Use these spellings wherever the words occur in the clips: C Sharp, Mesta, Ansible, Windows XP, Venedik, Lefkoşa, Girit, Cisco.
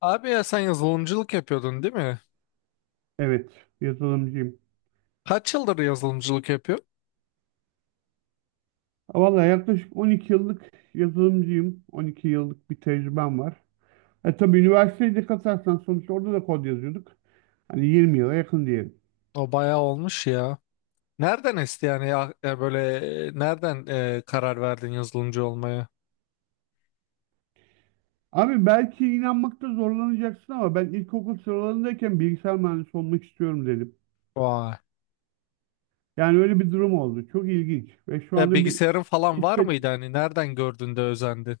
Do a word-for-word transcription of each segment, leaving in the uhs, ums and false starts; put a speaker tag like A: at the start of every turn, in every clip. A: Abi ya sen yazılımcılık yapıyordun, değil mi?
B: Evet, yazılımcıyım.
A: Kaç yıldır yazılımcılık yapıyor?
B: Valla yaklaşık on iki yıllık yazılımcıyım. on iki yıllık bir tecrübem var. E tabii üniversiteyi de katarsan sonuçta orada da kod yazıyorduk. Hani yirmi yıla yakın diyelim.
A: O bayağı olmuş ya. Nereden esti yani ya, ya böyle e, nereden e, karar verdin yazılımcı olmaya?
B: Abi belki inanmakta zorlanacaksın ama ben ilkokul sıralarındayken bilgisayar mühendisi olmak istiyorum dedim.
A: Vay.
B: Yani öyle bir durum oldu. Çok ilginç. Ve şu
A: Ya
B: anda bir...
A: bilgisayarın falan var
B: işte
A: mıydı, hani nereden gördün de özendin?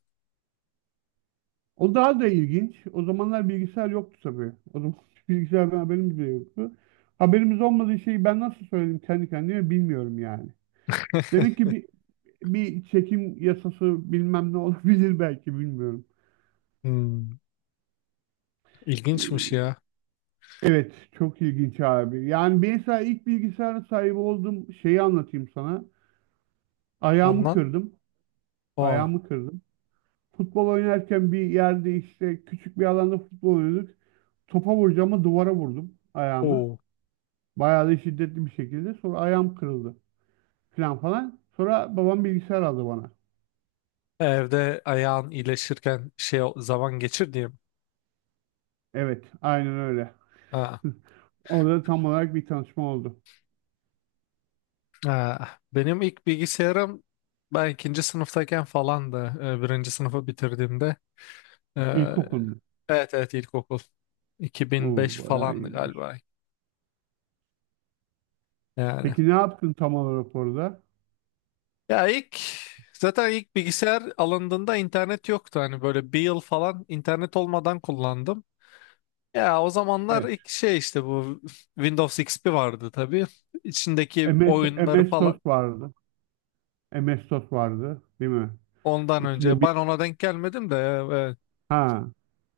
B: o daha da ilginç. O zamanlar bilgisayar yoktu tabii. O zaman bilgisayardan haberimiz bile yoktu. Haberimiz olmadığı şeyi ben nasıl söyledim kendi kendime bilmiyorum yani. Demek ki bir, bir çekim yasası bilmem ne olabilir belki bilmiyorum.
A: Hmm, ilginçmiş
B: Ee,
A: ya.
B: Evet çok ilginç abi. Yani ben mesela ilk bilgisayara sahip olduğum şeyi anlatayım sana. Ayağımı
A: Anlat.
B: kırdım.
A: Aa,
B: Ayağımı kırdım. Futbol oynarken bir yerde işte küçük bir alanda futbol oynuyorduk. Topa vuracağımı duvara vurdum ayağımı.
A: oo.
B: Bayağı da şiddetli bir şekilde. Sonra ayağım kırıldı falan falan. Sonra babam bilgisayar aldı bana.
A: Evde ayağın iyileşirken şey o- zaman geçir diye.
B: Evet aynen öyle.
A: Ha.
B: Orada tam olarak bir tanışma oldu.
A: Ha. Benim ilk bilgisayarım ben ikinci sınıftayken falandı. Ee, Birinci sınıfı bitirdiğimde. Ee,
B: İlkokulda.
A: evet evet ilkokul. iki bin beş
B: Oo, bayağı
A: falandı
B: iyiymiş.
A: galiba. Yani.
B: Peki ne yaptın tam olarak orada?
A: Ya ilk, zaten ilk bilgisayar alındığında internet yoktu. Hani böyle bir yıl falan internet olmadan kullandım. Ya o zamanlar
B: Evet.
A: ilk şey işte bu Windows X P vardı tabii. İçindeki
B: MS,
A: oyunları
B: M S sos
A: falan
B: vardı. M S sos vardı, değil mi?
A: ondan
B: İçinde
A: önce.
B: bir
A: Ben ona denk gelmedim de ya, evet.
B: ha,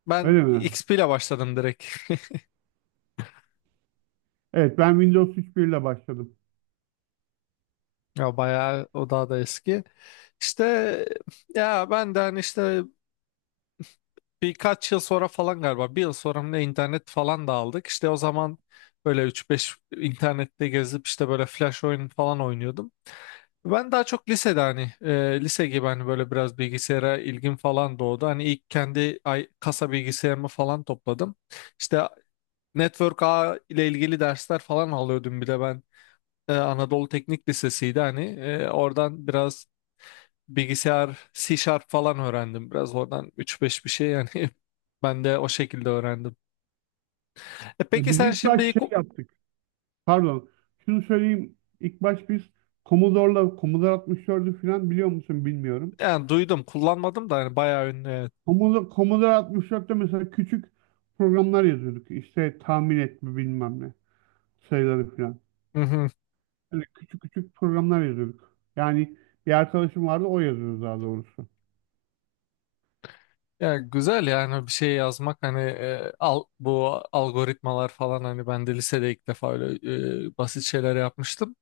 A: Ben
B: öyle mi?
A: X P ile başladım direkt.
B: Evet, ben Windows üç nokta bir ile başladım.
A: Ya bayağı o daha da eski. İşte ya ben de hani işte birkaç yıl sonra falan, galiba bir yıl sonra mı ne internet falan da aldık. İşte o zaman böyle üç beş internette gezip işte böyle flash oyun falan oynuyordum. Ben daha çok lisede hani e, lise gibi hani böyle biraz bilgisayara ilgim falan doğdu. Hani ilk kendi ay, kasa bilgisayarımı falan topladım. İşte network ağ ile ilgili dersler falan alıyordum bir de ben. E, Anadolu Teknik Lisesi'ydi hani, E, oradan biraz bilgisayar C Sharp falan öğrendim. Biraz oradan üç beş bir şey yani ben de o şekilde öğrendim. E
B: E,
A: peki
B: Biz
A: sen
B: ilk
A: şimdi
B: baş şey
A: ilk-
B: yaptık. Pardon. Şunu söyleyeyim. İlk baş biz Commodore'la Commodore altmış dörtü falan biliyor musun bilmiyorum.
A: yani duydum, kullanmadım da hani bayağı ünlü, evet.
B: Commodore, Commodore altmış dörtte mesela küçük programlar yazıyorduk. İşte tahmin etme bilmem ne sayıları falan.
A: Hı hı.
B: Hani küçük küçük programlar yazıyorduk. Yani bir arkadaşım vardı, o yazıyordu daha doğrusu.
A: Ya güzel yani bir şey yazmak, hani e, al, bu algoritmalar falan, hani ben de lisede ilk defa öyle e, basit şeyler yapmıştım.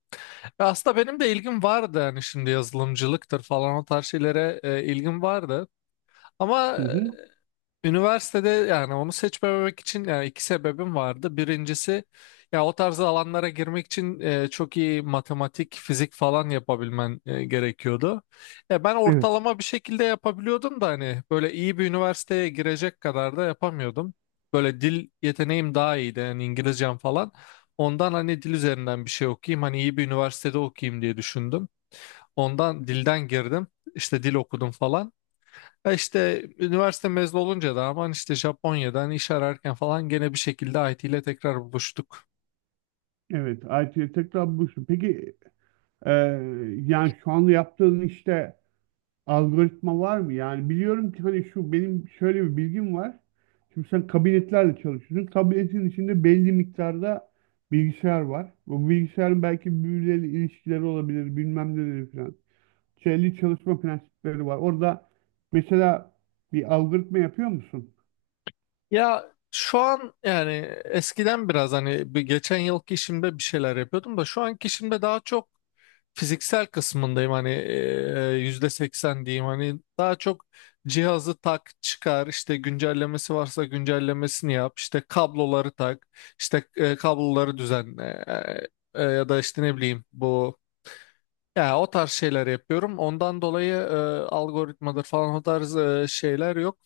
A: Ve aslında benim de ilgim vardı yani şimdi yazılımcılıktır falan, o tarz şeylere e, ilgim vardı. Ama
B: Hı
A: e,
B: hı.
A: üniversitede yani onu seçmemek için yani iki sebebim vardı. Birincisi ya o tarz alanlara girmek için e, çok iyi matematik, fizik falan yapabilmen e, gerekiyordu. E, ben
B: Evet.
A: ortalama bir şekilde yapabiliyordum da hani böyle iyi bir üniversiteye girecek kadar da yapamıyordum. Böyle dil yeteneğim daha iyiydi yani, İngilizcem falan. Ondan hani dil üzerinden bir şey okuyayım, hani iyi bir üniversitede okuyayım diye düşündüm. Ondan dilden girdim, işte dil okudum falan. Ya işte üniversite mezunu olunca da aman işte Japonya'dan iş ararken falan gene bir şekilde I T ile tekrar buluştuk.
B: Evet, I T'ye tekrar buluştum. Peki e, yani şu anda yaptığın işte algoritma var mı? Yani biliyorum ki hani şu, benim şöyle bir bilgim var. Şimdi sen kabinetlerle çalışıyorsun. Kabinetin içinde belli miktarda bilgisayar var. Bu bilgisayarın belki birbirleriyle ilişkileri olabilir, bilmem neleri falan. Şeyli çalışma prensipleri var. Orada mesela bir algoritma yapıyor musun?
A: Ya şu an yani eskiden biraz hani bir geçen yılki işimde bir şeyler yapıyordum da şu anki işimde daha çok fiziksel kısmındayım, hani e, yüzde seksen diyeyim, hani daha çok cihazı tak çıkar, işte güncellemesi varsa güncellemesini yap, işte kabloları tak, işte e, kabloları düzenle, e, e, ya da işte ne bileyim bu. Ya o tarz şeyler yapıyorum. Ondan dolayı e, algoritmadır falan, o tarz e, şeyler yok.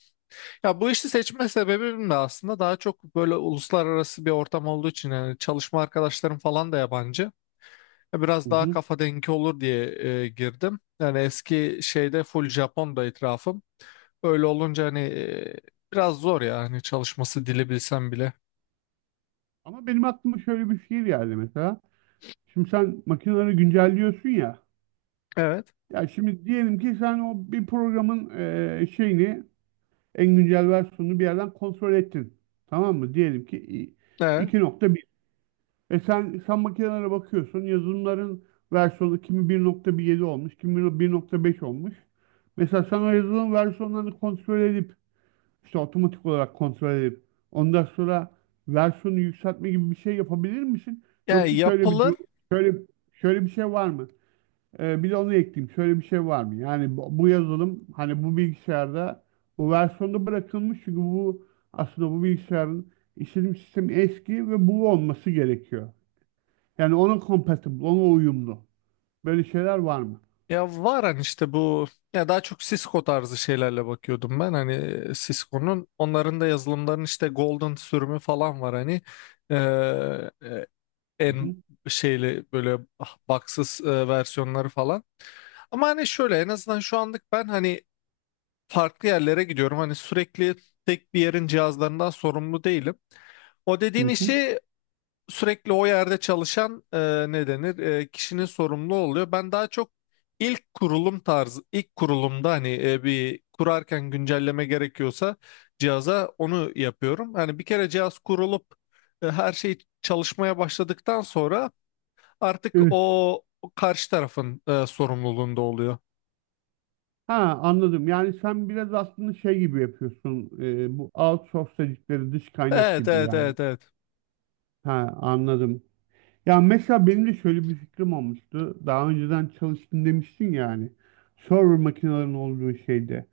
A: Ya bu işi seçme sebebim de aslında daha çok böyle uluslararası bir ortam olduğu için, yani çalışma arkadaşlarım falan da yabancı. Ya
B: Hı
A: biraz daha
B: hı.
A: kafa dengi olur diye e, girdim. Yani eski şeyde full Japon'da etrafım. Öyle olunca hani e, biraz zor ya hani, çalışması, dili bilsem bile.
B: Ama benim aklıma şöyle bir şey geldi mesela. Şimdi sen makineleri güncelliyorsun ya.
A: Evet.
B: Ya şimdi diyelim ki sen o bir programın eee, şeyini, en güncel versiyonunu bir yerden kontrol ettin. Tamam mı? Diyelim ki i-
A: Evet.
B: iki nokta bir. E sen, sen makinelere bakıyorsun. Yazılımların versiyonu kimi bir nokta on yedi olmuş, kimi bir nokta beş olmuş. Mesela sen o yazılım versiyonlarını kontrol edip, işte otomatik olarak kontrol edip, ondan sonra versiyonu yükseltme gibi bir şey yapabilir misin?
A: Yani
B: Yoksa şöyle bir
A: yapılı
B: durum, şöyle şöyle bir şey var mı? Ee, bir de onu ekleyeyim. Şöyle bir şey var mı? Yani bu, bu yazılım hani bu bilgisayarda bu versiyonda bırakılmış, çünkü bu aslında bu bilgisayarın işletim sistemi eski ve bu olması gerekiyor. Yani ona compatible, ona uyumlu. Böyle şeyler var mı?
A: Ya var hani işte bu, ya daha çok Cisco tarzı şeylerle bakıyordum ben, hani Cisco'nun, onların da yazılımlarının işte Golden sürümü falan var hani. Ee, e,
B: Hı
A: en
B: hı.
A: şeyli böyle baksız versiyonları falan, ama hani şöyle en azından şu anlık ben hani farklı yerlere gidiyorum hani, sürekli tek bir yerin cihazlarından sorumlu değilim. O dediğin
B: Hı
A: işi sürekli o yerde çalışan e, ne denir e, kişinin sorumlu oluyor. Ben daha çok ilk kurulum tarzı, ilk kurulumda hani e, bir kurarken güncelleme gerekiyorsa cihaza onu yapıyorum. Hani bir kere cihaz kurulup e, her şey çalışmaya başladıktan sonra artık
B: hı.
A: o, o karşı tarafın e, sorumluluğunda oluyor.
B: Ha, anladım. Yani sen biraz aslında şey gibi yapıyorsun. E, bu outsource dedikleri, dış kaynak
A: Evet,
B: gibi
A: evet,
B: yani.
A: evet, evet.
B: Ha, anladım. Ya mesela benim de şöyle bir fikrim olmuştu. Daha önceden çalıştım demiştin yani. Server makinelerin olduğu şeyde.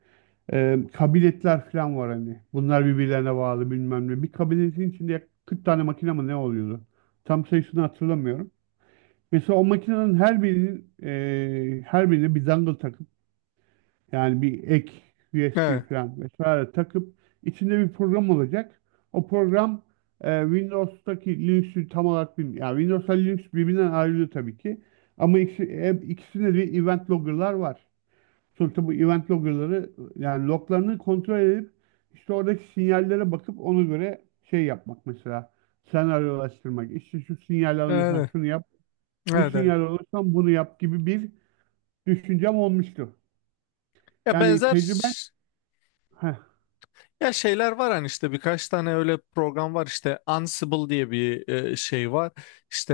B: E, kabiletler falan var hani. Bunlar birbirlerine bağlı, bilmem ne. Bir kabiletin içinde yaklaşık kırk tane makine mi ne oluyordu? Tam sayısını hatırlamıyorum. Mesela o makinenin her birinin e, her birine bir dangle. Yani bir ek U S B
A: Evet,
B: falan vesaire takıp içinde bir program olacak. O program e, Windows'taki Linux'ü tam olarak bilmiyor. Yani Windows'la Linux birbirinden ayrılıyor tabii ki. Ama ikisi, e, ikisinde de event logger'lar var. Sonuçta bu event logger'ları, yani loglarını kontrol edip, işte oradaki sinyallere bakıp ona göre şey yapmak mesela. Senaryolaştırmak. İşte şu sinyal alıyorsan
A: evet,
B: şunu yap. Bu
A: evet. Evet.
B: sinyal alıyorsan bunu yap gibi bir düşüncem olmuştu.
A: Ya
B: Yani
A: benzer
B: tecrüben. Heh.
A: Ya şeyler var hani, işte birkaç tane öyle program var, işte Ansible diye bir e, şey var işte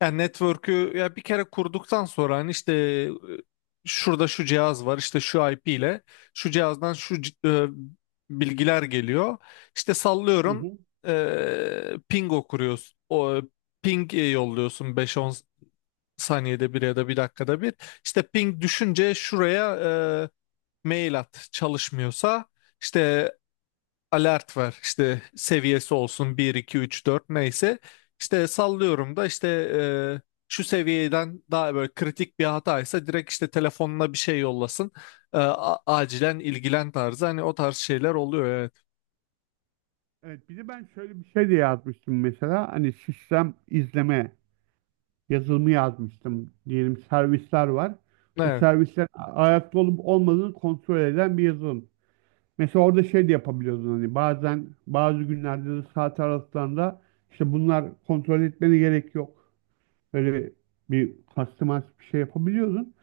A: e, ya network'ü ya bir kere kurduktan sonra hani işte e, şurada şu cihaz var, işte şu I P ile şu cihazdan şu c- e, bilgiler geliyor, işte
B: Hı
A: sallıyorum,
B: hı.
A: e, ping okuruyorsun, o ping e, yolluyorsun beş on saniyede bir ya da bir dakikada bir, işte ping düşünce şuraya e, mail at çalışmıyorsa. İşte alert var. İşte seviyesi olsun bir iki üç dört, neyse. İşte sallıyorum da işte e, şu seviyeden daha böyle kritik bir hataysa direkt işte telefonuna bir şey yollasın. E, a- acilen ilgilen tarzı, hani o tarz şeyler oluyor, evet.
B: Evet, bir de ben şöyle bir şey de yazmıştım mesela. Hani sistem izleme yazılımı yazmıştım, diyelim servisler var. O
A: Evet.
B: servisler a- ayakta olup olmadığını kontrol eden bir yazılım. Mesela orada şey de yapabiliyordun, hani bazen bazı günlerde de saat aralıklarında işte bunlar kontrol etmene gerek yok. Böyle bir customized bir şey yapabiliyordun.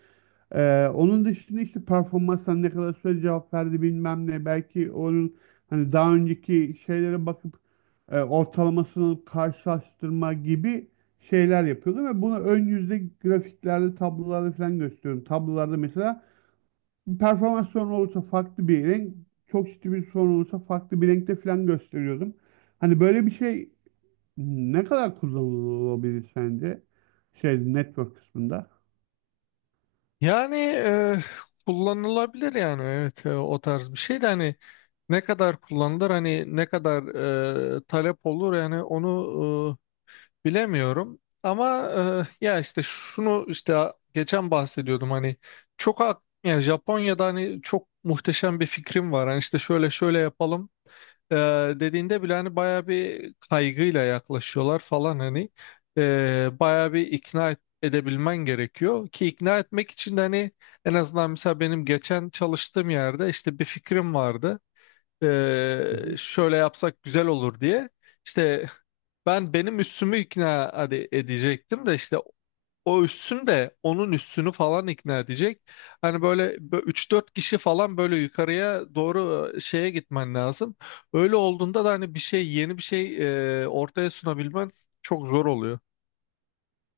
B: Ee, onun dışında işte performansına ne kadar süre cevap verdi bilmem ne. Belki onun hani daha önceki şeylere bakıp e, ortalamasını karşılaştırma gibi şeyler yapıyordu ve bunu ön yüzde grafiklerde, tablolarda falan gösteriyorum. Tablolarda mesela bir performans sorunu olursa farklı bir renk, çok ciddi bir sorun olursa farklı bir renkte falan gösteriyordum. Hani böyle bir şey ne kadar kullanılabilir sence? Şey, network kısmında.
A: Yani e, kullanılabilir yani, evet, e, o tarz bir şey de hani ne kadar kullanılır, hani ne kadar e, talep olur, yani onu bilemiyorum ama e, ya işte şunu işte geçen bahsediyordum hani, çok ak- yani Japonya'da hani çok muhteşem bir fikrim var. Hani işte şöyle şöyle yapalım e, dediğinde bile hani baya bir kaygıyla yaklaşıyorlar falan hani, e, baya bir ikna et- edebilmen gerekiyor ki, ikna etmek için de hani en azından mesela benim geçen çalıştığım yerde işte bir fikrim vardı.
B: Hı
A: Ee,
B: hı.
A: şöyle yapsak güzel olur diye. İşte ben benim üssümü ikna hadi edecektim de işte, o üssüm de onun üssünü falan ikna edecek. Hani böyle üç dört kişi falan böyle yukarıya doğru şeye gitmen lazım. Öyle olduğunda da hani bir şey, yeni bir şey e, ortaya sunabilmen çok zor oluyor.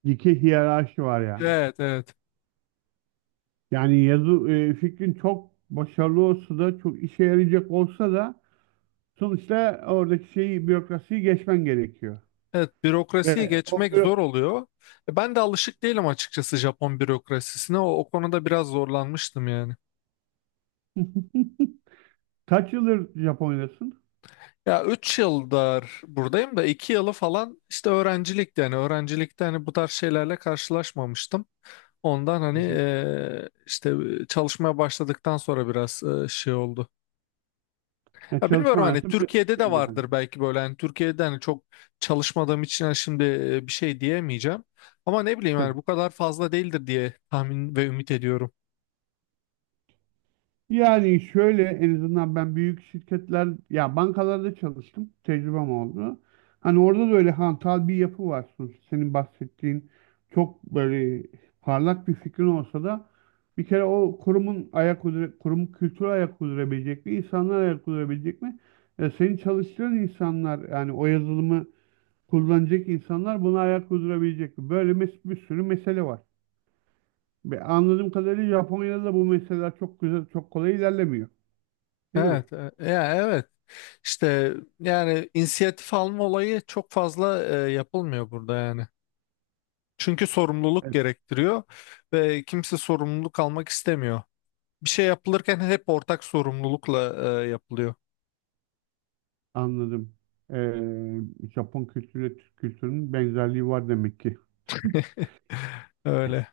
B: İki hiyerarşi var yani.
A: Evet, evet.
B: Yani yazı e, fikrin çok başarılı olsa da, çok işe yarayacak olsa da sonuçta oradaki şeyi, bürokrasiyi geçmen gerekiyor.
A: Evet, bürokrasiyi
B: Ve o
A: geçmek zor
B: bü-
A: oluyor. E, Ben de alışık değilim açıkçası Japon bürokrasisine. O, o konuda biraz zorlanmıştım yani.
B: Kaç yıldır Japonya'dasın?
A: Ya üç yıldır buradayım da iki yılı falan işte öğrencilikti. Yani öğrencilikte hani bu tarz şeylerle karşılaşmamıştım. Ondan
B: Hı
A: hani
B: hı.
A: eee, işte çalışmaya başladıktan sonra biraz eee, şey oldu.
B: Yani
A: Ya bilmiyorum
B: çalışma
A: hani
B: hayatın bir
A: Türkiye'de de
B: şey geldi.
A: vardır belki böyle. Hani Türkiye'de hani çok çalışmadığım için hani şimdi eee, bir şey diyemeyeceğim. Ama ne bileyim yani bu kadar fazla değildir diye tahmin ve ümit ediyorum.
B: Yani şöyle, en azından ben büyük şirketler, ya bankalarda çalıştım. Tecrübem oldu. Hani orada da öyle hantal bir yapı var sonuçta. Senin bahsettiğin çok böyle parlak bir fikrin olsa da, bir kere o kurumun ayak uydura, kurum kültürü ayak uydurabilecek mi? İnsanlar ayak uydurabilecek mi? Ya senin çalıştığın insanlar, yani o yazılımı kullanacak insanlar buna ayak uydurabilecek mi? Böyle mes bir sürü mesele var. Ve anladığım kadarıyla Japonya'da da bu meseleler çok güzel, çok kolay ilerlemiyor. Değil mi?
A: Evet, e, ya evet. İşte yani inisiyatif alma olayı çok fazla eee, yapılmıyor burada yani. Çünkü sorumluluk
B: Evet,
A: gerektiriyor ve kimse sorumluluk almak istemiyor. Bir şey yapılırken hep ortak sorumlulukla e, yapılıyor.
B: anladım. Ee, Japon kültürüyle Türk kültürünün benzerliği var demek ki.
A: Öyle.